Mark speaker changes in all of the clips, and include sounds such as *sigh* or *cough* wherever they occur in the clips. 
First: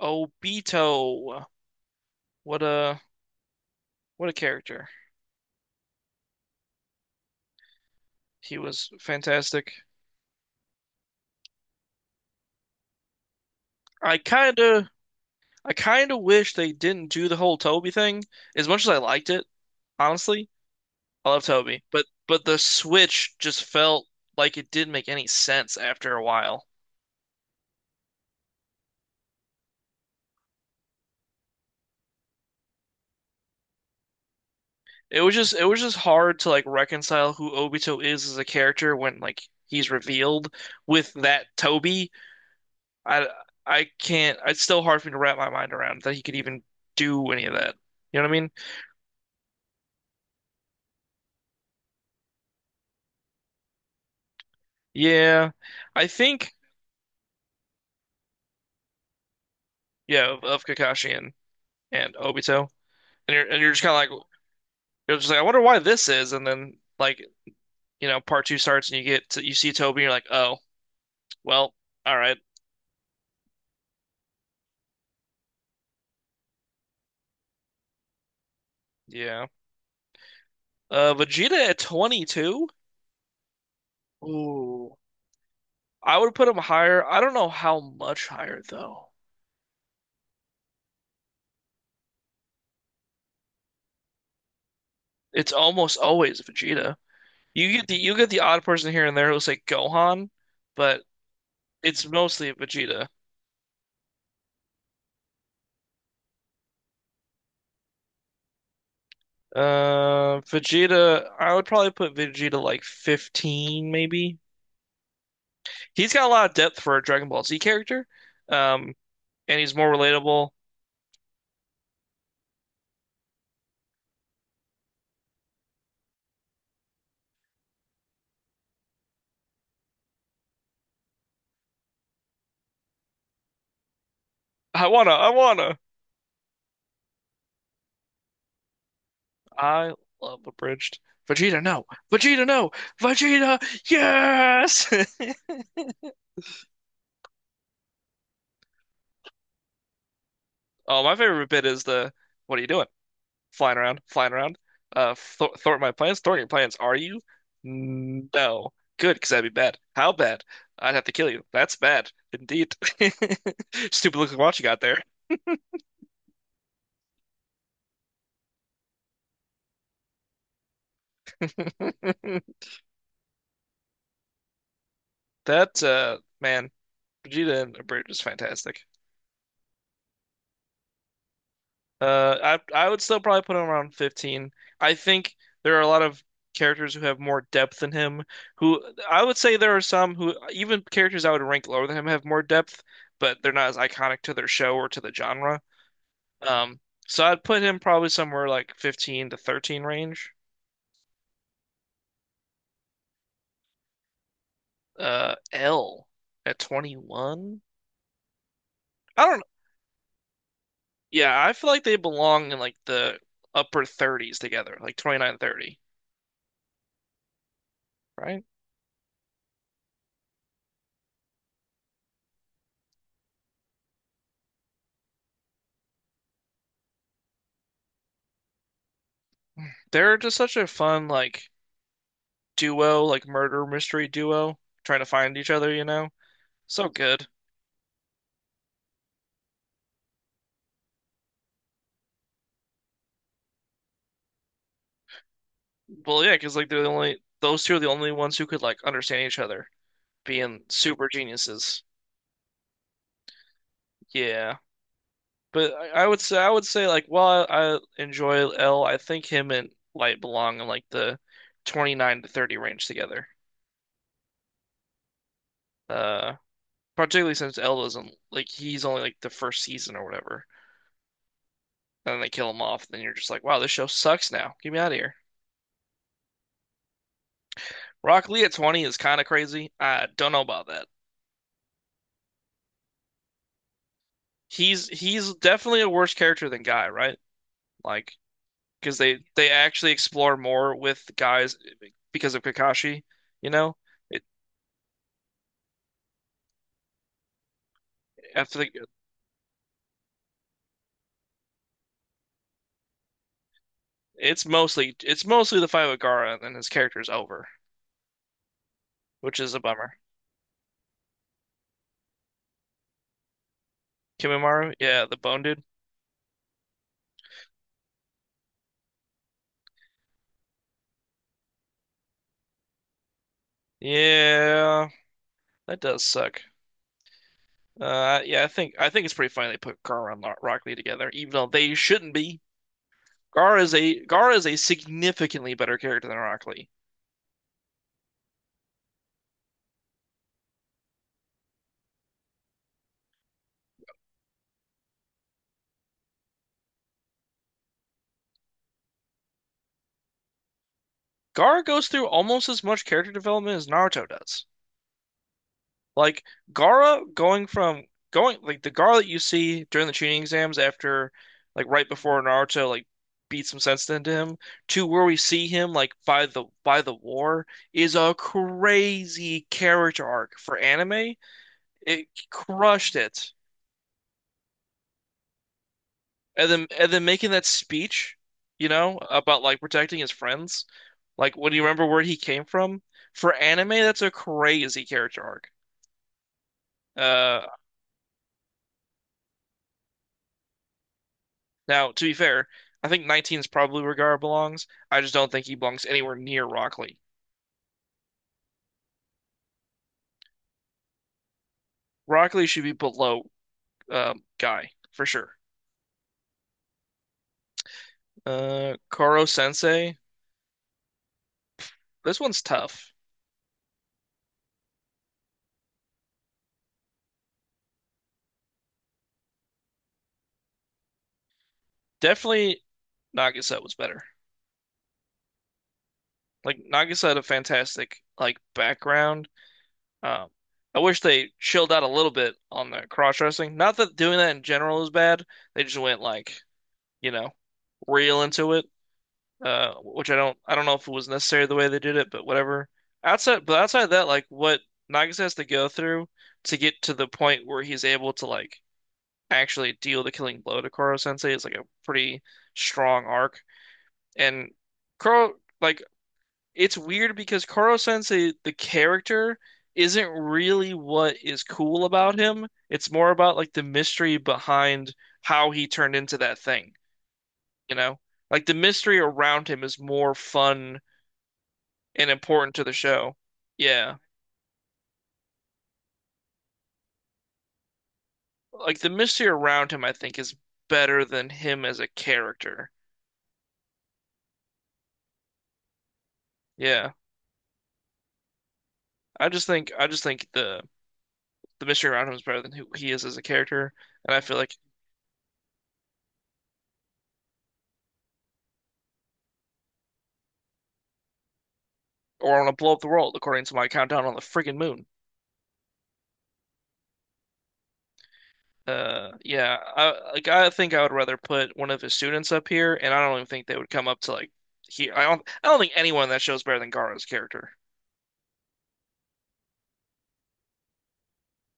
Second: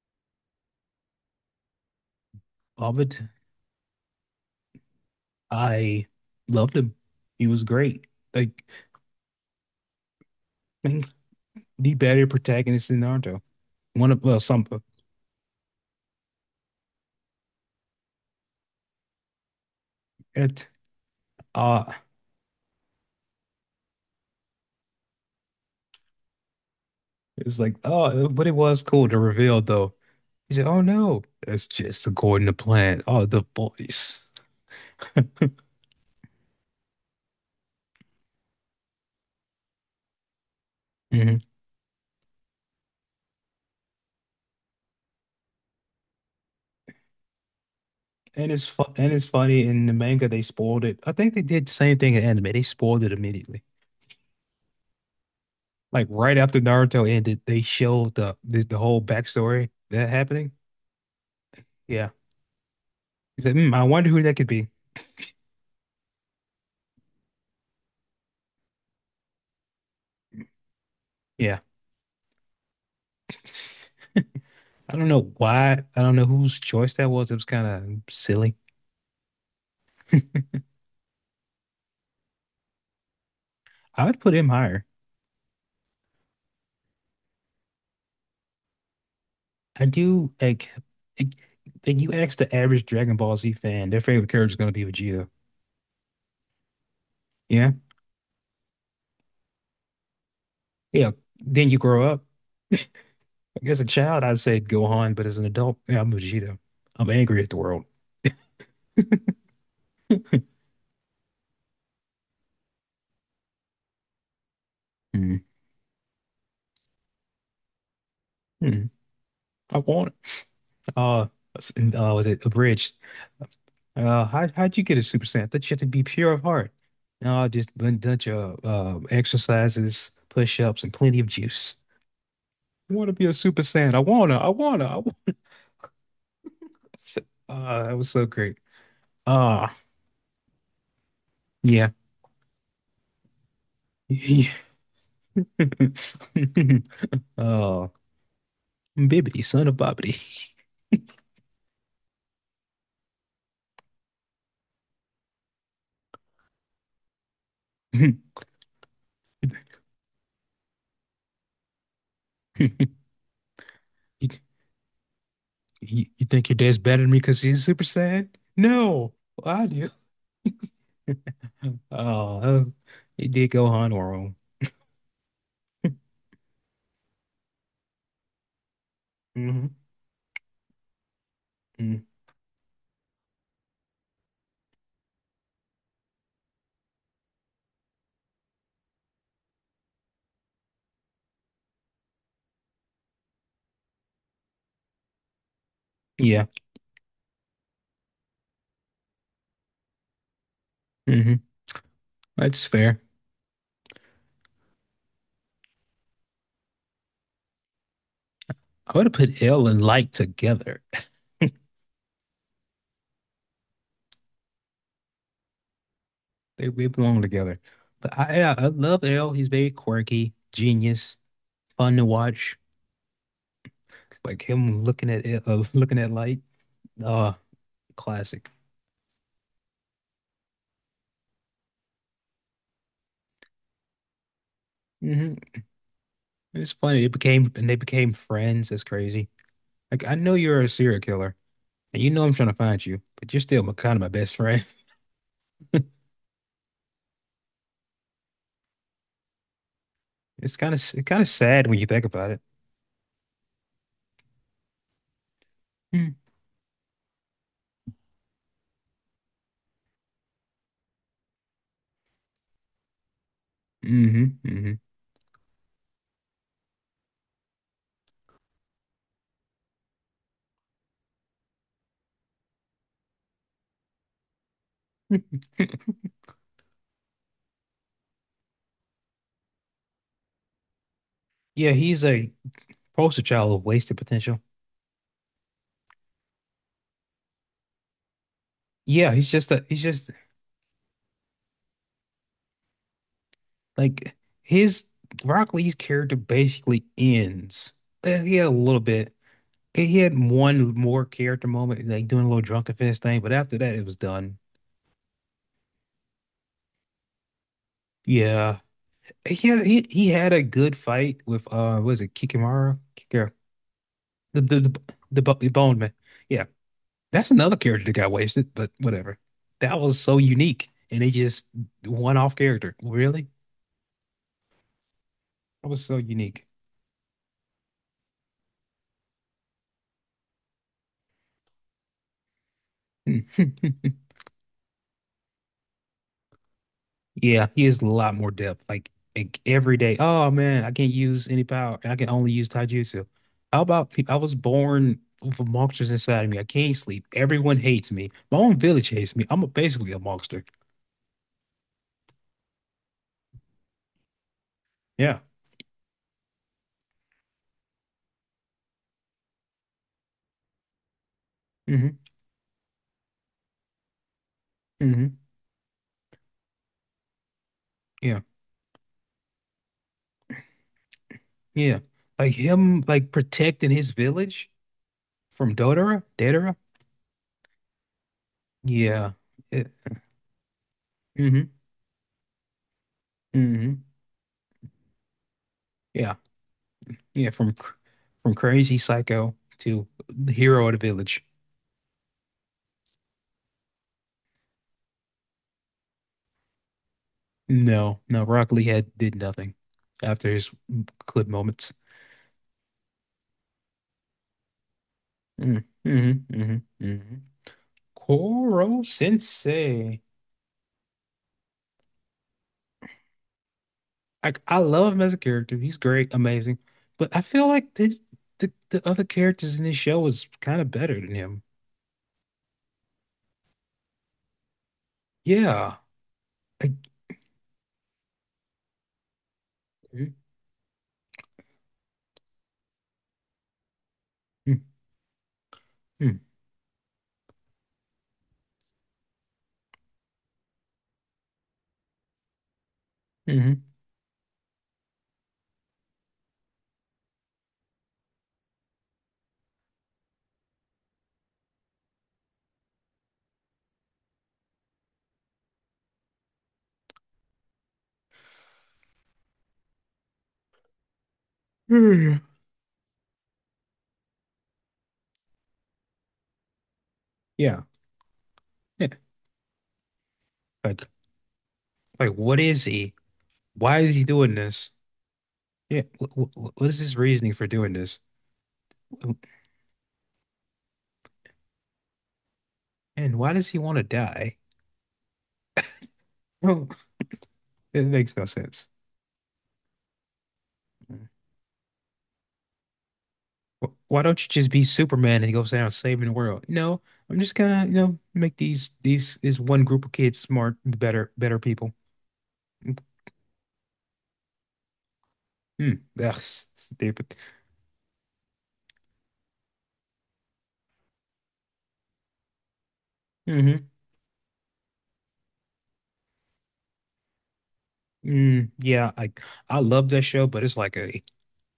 Speaker 1: Obito. What a
Speaker 2: Ovid,
Speaker 1: what a character.
Speaker 2: I loved him. He was great.
Speaker 1: He
Speaker 2: Like,
Speaker 1: was fantastic.
Speaker 2: *clears throat* I think the better protagonist in Naruto. One
Speaker 1: I
Speaker 2: of, well,
Speaker 1: kind
Speaker 2: some,
Speaker 1: of I kind of wish they didn't do the whole Toby thing. As much as I liked it, honestly,
Speaker 2: it,
Speaker 1: I love Toby,
Speaker 2: uh,
Speaker 1: but the switch just felt like it didn't make any sense after a while.
Speaker 2: it was like, oh, but it was cool to reveal, though. He said, oh, no, that's just according to plan. Oh, the voice.
Speaker 1: It was just hard to like reconcile who Obito is as a character when like he's revealed with that
Speaker 2: hmm
Speaker 1: Toby. I I can't. It's still hard for me to wrap my mind around that he could even do any of that. You know what I mean?
Speaker 2: and it's funny in the manga they spoiled it. I think they did the same thing in anime. They spoiled it immediately.
Speaker 1: Yeah,
Speaker 2: Like
Speaker 1: I
Speaker 2: right
Speaker 1: think
Speaker 2: after Naruto ended, they showed the whole backstory that
Speaker 1: yeah of,
Speaker 2: happening.
Speaker 1: of Kakashi
Speaker 2: Yeah.
Speaker 1: and Obito, and
Speaker 2: He
Speaker 1: you're
Speaker 2: said,
Speaker 1: and
Speaker 2: hmm,
Speaker 1: you're
Speaker 2: I
Speaker 1: just
Speaker 2: wonder
Speaker 1: kind of
Speaker 2: who
Speaker 1: like
Speaker 2: that could be.
Speaker 1: you're just like I wonder why this is, and then like you know part two starts and you get to, you see Toby and you're like oh
Speaker 2: Yeah.
Speaker 1: well all right
Speaker 2: I don't know why. I don't know whose choice that was. It was kind of silly.
Speaker 1: yeah, Vegeta at 22.
Speaker 2: I would put him higher.
Speaker 1: Ooh. I would put him higher. I don't know how much higher though.
Speaker 2: I do like like, you ask the average Dragon Ball Z fan, their favorite character is going to be Vegeta.
Speaker 1: It's almost always Vegeta.
Speaker 2: Yeah.
Speaker 1: You get the you get the odd person here and there who's like Gohan, but
Speaker 2: Yeah. Then you grow
Speaker 1: it's
Speaker 2: up.
Speaker 1: mostly Vegeta.
Speaker 2: Like, as a child, I'd say Gohan, but as an adult, yeah, I'm Vegeta. I'm angry at the world.
Speaker 1: Vegeta, I would probably put Vegeta like 15, maybe.
Speaker 2: Mm.
Speaker 1: He's got a lot of depth for a Dragon Ball Z character.
Speaker 2: Mm.
Speaker 1: Um, and he's
Speaker 2: I
Speaker 1: more
Speaker 2: want
Speaker 1: relatable.
Speaker 2: uh, s- and, was it a bridge? How'd you get a super saiyan? That you had to be pure of heart. No, I just been done your exercises, push-ups, and plenty of juice. I want to be a super saiyan. I wanna. I wanna. I w
Speaker 1: I wanna.
Speaker 2: That was so great. Ah,
Speaker 1: I love Abridged. Vegeta, no.
Speaker 2: yeah.
Speaker 1: Vegeta, no. Vegeta,
Speaker 2: *laughs* Yeah.
Speaker 1: yes. *laughs*
Speaker 2: Oh, Bibbidi, son of Bobbidi.
Speaker 1: Oh, my favorite bit is the, what are you doing? Flying around, flying around. Th Thwart my plans, thwart your plans. Are you?
Speaker 2: *laughs*
Speaker 1: No. Good, because that'd be bad. How bad? I'd have to kill you. That's bad, indeed. *laughs* Stupid
Speaker 2: You,
Speaker 1: looking watch you got there.
Speaker 2: you think your dad's better than me because he's a super saiyan? No, well, I do. Oh,
Speaker 1: *laughs*
Speaker 2: uh, it did Gohan wrong.
Speaker 1: That man, Vegeta and Abridged is fantastic.
Speaker 2: hmm
Speaker 1: Uh, I would still probably put him around 15. I think there are a lot of characters who have more depth than him. Who I would say there are some who even characters I would rank lower than him have more depth, but they're not as iconic to their show or to the genre.
Speaker 2: Yeah.
Speaker 1: Um, so I'd put him probably somewhere like 15 to 13 range.
Speaker 2: hmm That's fair.
Speaker 1: L at 21.
Speaker 2: I would have
Speaker 1: I don't
Speaker 2: put
Speaker 1: know.
Speaker 2: L and like together. *laughs*
Speaker 1: Yeah, I feel like they belong in like the upper 30s together, like 29, 30.
Speaker 2: They belong together. But
Speaker 1: Right?
Speaker 2: yeah, I love L. He's very quirky, genius, fun to watch. Like him looking at looking at light. Uh, classic.
Speaker 1: They're just such a fun like duo, like murder mystery duo, trying to
Speaker 2: hmm
Speaker 1: find each other, you know?
Speaker 2: It's
Speaker 1: So
Speaker 2: funny. It
Speaker 1: good.
Speaker 2: became and they became friends. That's crazy. Like I know you're a serial killer, and you know I'm trying to find you, but you're still my kind of my best friend. *laughs*
Speaker 1: Well, yeah, because like they're the only those two are the only ones who could like understand each other,
Speaker 2: It's
Speaker 1: being
Speaker 2: kind of it's
Speaker 1: super
Speaker 2: kind of sad when
Speaker 1: geniuses.
Speaker 2: you think about it.
Speaker 1: Yeah. But I
Speaker 2: Mm-hmm.
Speaker 1: would say I would say like while I enjoy L, I think him and Light belong in like the 29 to 30 range together.
Speaker 2: hmm
Speaker 1: Uh, Particularly since L doesn't like he's only like the first season or whatever, and then they kill him off. And then you're just like, wow, this show sucks now. Get me out of here.
Speaker 2: *laughs*
Speaker 1: Rock Lee at 20 is kind of crazy. I don't know about that.
Speaker 2: Yeah, he's a poster child of wasted potential.
Speaker 1: He's definitely a worse character than Guy, right? Like because
Speaker 2: Yeah,
Speaker 1: they
Speaker 2: he's just
Speaker 1: they
Speaker 2: a he's
Speaker 1: actually
Speaker 2: just
Speaker 1: explore more with guys because of Kakashi, you know?
Speaker 2: Like
Speaker 1: It,
Speaker 2: his Rock Lee's character basically ends. He had a
Speaker 1: after the,
Speaker 2: little bit. He had one more character moment, like doing a little drunken fist thing, but after that, it was done.
Speaker 1: it's mostly it's mostly the fight with Gaara, and then his character's over,
Speaker 2: Yeah,
Speaker 1: which
Speaker 2: he
Speaker 1: is a
Speaker 2: had he,
Speaker 1: bummer.
Speaker 2: he had a good fight with what is it Kikimara? Kikira, the the
Speaker 1: Kimimaru,
Speaker 2: the,
Speaker 1: yeah, the bone
Speaker 2: the
Speaker 1: dude,
Speaker 2: Bone Man. Yeah, that's another character that got wasted, but whatever. That was so unique, and they just one off character. Really,
Speaker 1: yeah,
Speaker 2: that
Speaker 1: that
Speaker 2: was so
Speaker 1: does suck.
Speaker 2: unique.
Speaker 1: Yeah, I think it's pretty funny they put Gaara and Rock Lee together, even though they shouldn't be.
Speaker 2: *laughs*
Speaker 1: Gaara is a significantly better character than Rock Lee.
Speaker 2: Yeah, he is a lot more depth. Like every day, oh man, I can't use any power. I can only use taijutsu. I was born with monsters inside of me. I can't sleep. Everyone hates me. My own village hates me. Basically a monster.
Speaker 1: Gaara goes through almost as much character development as Naruto does.
Speaker 2: Yeah.
Speaker 1: Like Gara going from going like the Gara that you see during the tuning exams after like right
Speaker 2: hmm
Speaker 1: before Naruto like beat some sense into him to where we
Speaker 2: hmm
Speaker 1: see him like by the war is a
Speaker 2: Yeah.
Speaker 1: crazy character arc for anime.
Speaker 2: Yeah.
Speaker 1: It
Speaker 2: Like him,
Speaker 1: crushed
Speaker 2: like
Speaker 1: it.
Speaker 2: protecting his village from Dodora,
Speaker 1: And
Speaker 2: Dedora.
Speaker 1: then and then making that speech, you know,
Speaker 2: Yeah.
Speaker 1: about like
Speaker 2: It,
Speaker 1: protecting his friends. Like
Speaker 2: hmm
Speaker 1: what do you remember where he came from? For anime,
Speaker 2: hmm
Speaker 1: that's a crazy character arc.
Speaker 2: Yeah. Yeah.
Speaker 1: Uh
Speaker 2: From crazy psycho to the hero of the village.
Speaker 1: Now, to be fair, I think 19 is probably where Gara belongs. I just don't think he belongs anywhere near Rockley.
Speaker 2: No, no, Rock Lee had did nothing after his clip moments.
Speaker 1: Rockley should be below Guy for sure.
Speaker 2: Mm, mhm, mhm, mhm. Koro
Speaker 1: Koro Sensei,
Speaker 2: Sensei.
Speaker 1: this one's tough.
Speaker 2: I love him as a character. He's great, amazing. But I feel like the other characters in this show was kind of better than him.
Speaker 1: Definitely Nagisa was better.
Speaker 2: Yeah.
Speaker 1: Like
Speaker 2: Like,
Speaker 1: Nagisa had a fantastic like background.
Speaker 2: mm,
Speaker 1: Um, I wish they chilled out a little bit on the cross dressing. Not that doing that in
Speaker 2: mm,
Speaker 1: general is bad. They just went
Speaker 2: mm,
Speaker 1: like, you know, real into it. Which I don't know if it was necessary the way they did it, but whatever. Outside, but
Speaker 2: mhm.
Speaker 1: outside of that, like what Nagisa has to go through to get to the point where he's able to like actually deal the killing blow to Koro Sensei is like a pretty strong arc. And Koro, like it's weird because Koro Sensei, the character, isn't really what is cool about
Speaker 2: Mm.
Speaker 1: him. It's more about like the mystery behind how he turned into that thing,
Speaker 2: Yeah.
Speaker 1: you know? Like the
Speaker 2: Yeah.
Speaker 1: mystery around him is more fun
Speaker 2: Like
Speaker 1: and
Speaker 2: like what
Speaker 1: important
Speaker 2: is
Speaker 1: to the
Speaker 2: he?
Speaker 1: show.
Speaker 2: Why is
Speaker 1: Yeah.
Speaker 2: he doing this? Yeah. What is his reasoning for doing this?
Speaker 1: Like the mystery around him, I think, is better than him as a character.
Speaker 2: And why does he want to die? *laughs*
Speaker 1: Yeah.
Speaker 2: It makes no sense.
Speaker 1: I just think the mystery around him is better than who he is as a character.
Speaker 2: Why
Speaker 1: And
Speaker 2: don't
Speaker 1: I
Speaker 2: you
Speaker 1: feel
Speaker 2: just
Speaker 1: like
Speaker 2: be Superman and go down saving the world? No, I'm just gonna, you know, make these this one group of kids smart, better people.
Speaker 1: or I want to blow up the world according to my countdown on the friggin' moon.
Speaker 2: Hmm. Stupid.
Speaker 1: Yeah, I like I think I would rather put one of his students up here and I don't even think they
Speaker 2: hmm
Speaker 1: would come up to like here. I don't think anyone in that show is better than Gaara's character.
Speaker 2: Mm, yeah, I love that show, but it's like a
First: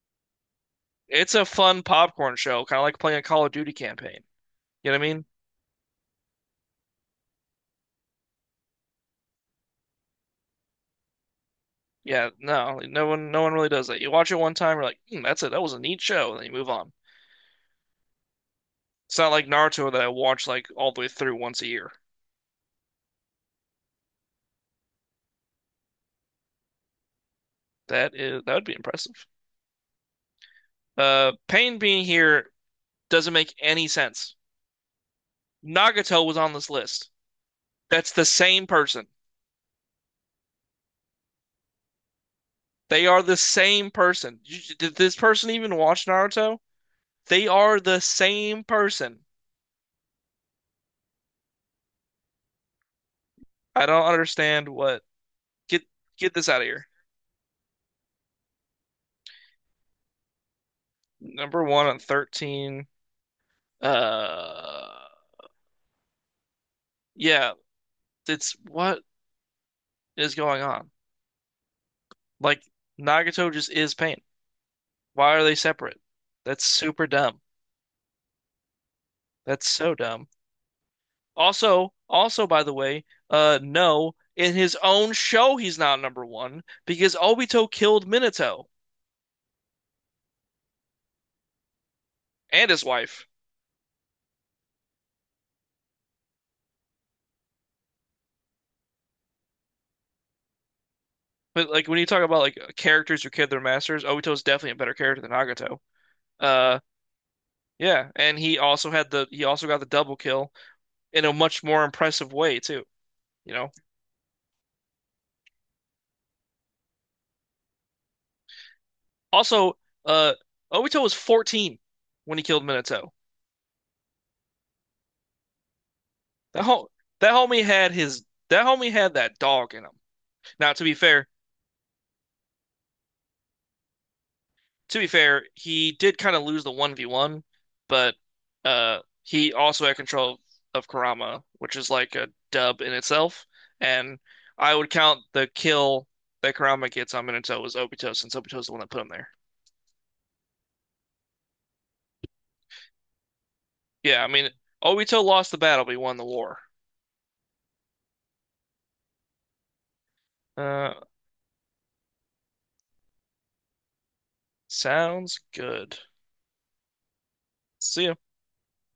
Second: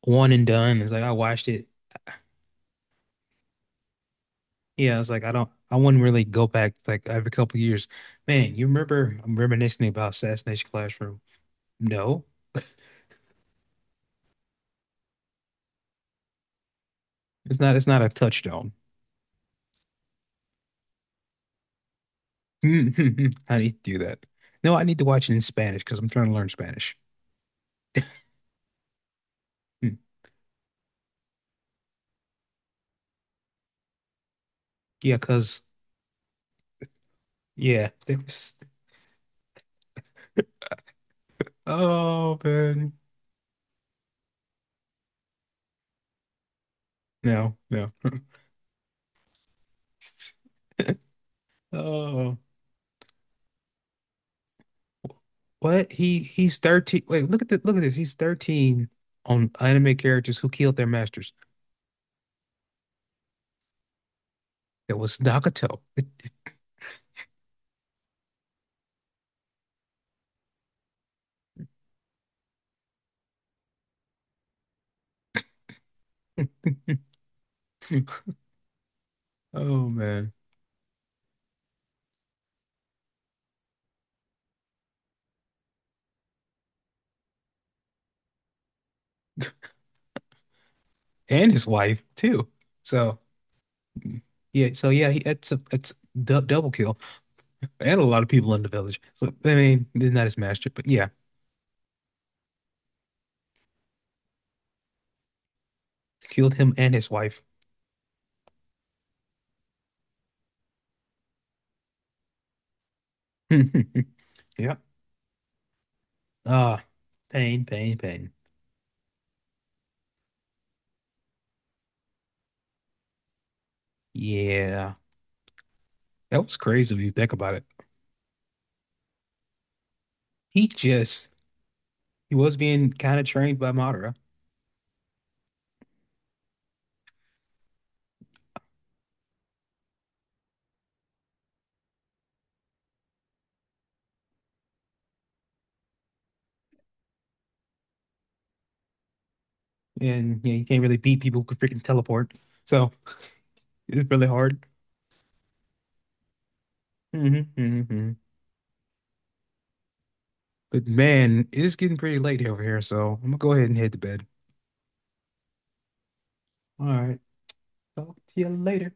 Speaker 2: one and done. It's like I
Speaker 1: It's a
Speaker 2: watched it.
Speaker 1: fun popcorn show, kind of like playing a Call of Duty campaign. You know
Speaker 2: Yeah,
Speaker 1: what
Speaker 2: it's
Speaker 1: I
Speaker 2: like
Speaker 1: mean?
Speaker 2: I wouldn't really go back like every couple of years. Man, you remember I'm reminiscing about Assassination Classroom. No,
Speaker 1: Yeah, no, like, no one really does that. You watch it one time, you're like, hmm, that's it. That was a neat show, and then you move on.
Speaker 2: it's not a touchstone.
Speaker 1: It's not like Naruto that I watch like all the way through once a year.
Speaker 2: *laughs* I need to do that. No, I need to watch it in Spanish because I'm trying to learn Spanish.
Speaker 1: That is, that would be impressive.
Speaker 2: Hmm.
Speaker 1: Pain being here doesn't make any sense.
Speaker 2: Yeah, because,
Speaker 1: Nagato was on this list.
Speaker 2: yeah.
Speaker 1: That's the same person.
Speaker 2: Oh, man.
Speaker 1: They are the same person. Did this person even watch Naruto? They
Speaker 2: No,
Speaker 1: are
Speaker 2: no.
Speaker 1: the same person.
Speaker 2: Oh,
Speaker 1: I don't understand what. Get
Speaker 2: what? He
Speaker 1: get this
Speaker 2: he's
Speaker 1: out of here.
Speaker 2: 13. Wait, look at this. He's 13 on anime characters who killed their masters.
Speaker 1: Number one on 13. Uh,
Speaker 2: That was Nagato. *laughs*
Speaker 1: yeah, it's what is going on? Like Nagato just is pain. Why are they separate? That's super dumb. That's
Speaker 2: Oh,
Speaker 1: so dumb.
Speaker 2: man.
Speaker 1: Also, also by the way, no, in his own show he's not number one because Obito killed Minato
Speaker 2: And his wife, too.
Speaker 1: and his
Speaker 2: So,
Speaker 1: wife.
Speaker 2: yeah, so yeah, it's a it's du double kill. And a lot of people in the village. So, I mean, not his master, but yeah,
Speaker 1: But like when you talk about like characters who killed their masters, Obito's definitely a better character than Nagato.
Speaker 2: killed him
Speaker 1: Uh
Speaker 2: and his wife.
Speaker 1: yeah, and he also got the double kill in a much more impressive way too, you know?
Speaker 2: *laughs* Yep. Ah, pain, pain, pain.
Speaker 1: Also, uh, Obito was 14 when he killed Minato.
Speaker 2: Yeah. That was
Speaker 1: That whole
Speaker 2: crazy if you think about it.
Speaker 1: that homie had that dog in him.
Speaker 2: He
Speaker 1: Now,
Speaker 2: just he was being kind of trained by Madara.
Speaker 1: to be fair, he did kind of lose the 1v1, but he also had control of Kurama, which is like a dub in itself. And I would count the kill that Kurama gets on Minato as Obito, since Obito's the one that put him there.
Speaker 2: And you know you can't really beat people who can freaking teleport. So it's
Speaker 1: Yeah, I
Speaker 2: really
Speaker 1: mean,
Speaker 2: hard.
Speaker 1: Obito lost the battle, but he won the war.
Speaker 2: hmm hmm But
Speaker 1: Uh,
Speaker 2: man, it is getting pretty late over here, so I'm gonna go ahead and head to bed.
Speaker 1: Sounds good.
Speaker 2: All right.
Speaker 1: See ya.
Speaker 2: Talk to you later.